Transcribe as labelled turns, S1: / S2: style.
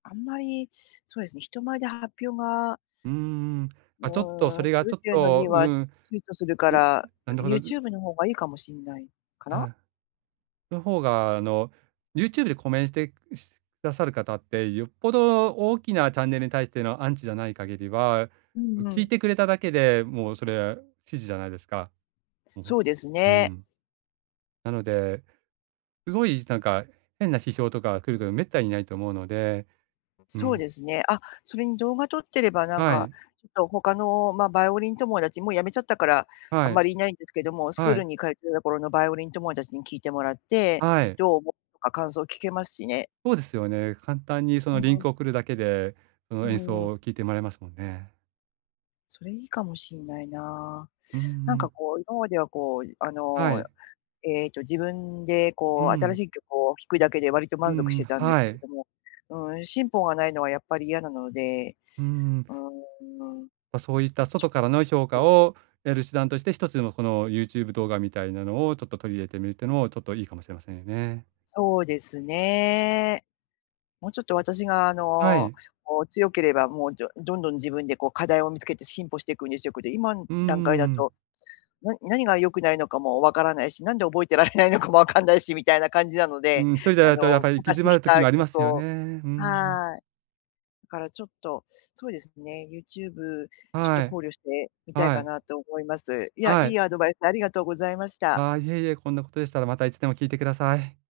S1: あんまり、そうですね、人前で発表が
S2: うーん。
S1: う
S2: あ、ちょっと、そ
S1: ーん、
S2: れ
S1: す
S2: が
S1: る
S2: ちょ
S1: っ
S2: っ
S1: ていうのに
S2: と、う
S1: は躊
S2: ん。
S1: 躇するか
S2: うん、
S1: ら、
S2: なんだほど、ん。
S1: YouTube の方がいいかもしんないかな？
S2: はい。の方が、あの、YouTube でコメントして、しくださる方って、よっぽど大きなチャンネルに対してのアンチじゃない限りは、
S1: う
S2: も、
S1: んう
S2: 聞い
S1: ん。
S2: てくれただけで、もうそれは支持じゃないですか。うん。
S1: そうです
S2: う
S1: ね。
S2: ん。なので、すごいなんか変な批評とか来ること滅多にないと思うので、う
S1: そう
S2: ん。
S1: ですね。あ、それに動画撮ってれば、なん
S2: は
S1: か、
S2: い。
S1: ちょっと他の、ま、バイオリン友達もう辞めちゃったから、あ
S2: は
S1: ん
S2: い。
S1: まり居ないんですけども、スクー
S2: は
S1: ル
S2: い。
S1: に通ってた頃のバイオリン友達に聞いてもらって、
S2: はい。
S1: どう思うとか感想聞けますしね。
S2: ほうですよね。簡単にそ
S1: う
S2: のリン
S1: ーん。
S2: クを送るだけで、そ
S1: う
S2: の演
S1: ー
S2: 奏
S1: ん。
S2: を聞いてもらえますもんね。
S1: それ、いいかもしんないな。
S2: う
S1: なんか、
S2: ん。
S1: こう、今までは、こう、いあ
S2: は
S1: の、
S2: い。
S1: ええと、自分で、
S2: う
S1: こう、新
S2: ん。
S1: しい曲を弾くだけで割と
S2: う
S1: 満足し
S2: んうん、
S1: てたんです
S2: は
S1: けれ
S2: い。
S1: ども、うん、進歩がないのはやっぱり嫌なので、
S2: うーん。
S1: うーん。
S2: ま、そういった外からの評価
S1: [unintelligible]
S2: を得る手段として、一つでもこの YouTube 動画みたいなのを、ちょっと取り入れてみるっていうのも、ちょっといいかもしれませんよね。
S1: そうですね。もうちょっと私が、あ
S2: は
S1: の、
S2: い。
S1: こう、強ければ、もう、どどんどん自分で、こ、課題を見つけて進歩してくんですよ。こやって、今ん
S2: うんう
S1: 段階だ
S2: んうん。
S1: と、な何が良くないのかも分からないし、なんで覚えてられないのかも分かんないし、みたいな感じなので、
S2: うん、1人で
S1: あ
S2: やる
S1: の、
S2: とやっぱり行き詰
S1: 昔
S2: ま
S1: し
S2: る時
S1: た
S2: もありま
S1: 曲
S2: すよね。
S1: を
S2: うーん。
S1: はい。だからちょっと、そうですね、YouTube ちょっと
S2: は
S1: 考
S2: い。
S1: 慮してみたい
S2: は
S1: か
S2: い。
S1: なと思います。いや、
S2: は
S1: い
S2: い。
S1: いアドバイスありがとうございました。
S2: あ、いえいえ、こんなことでしたらまたいつでも聞いてください。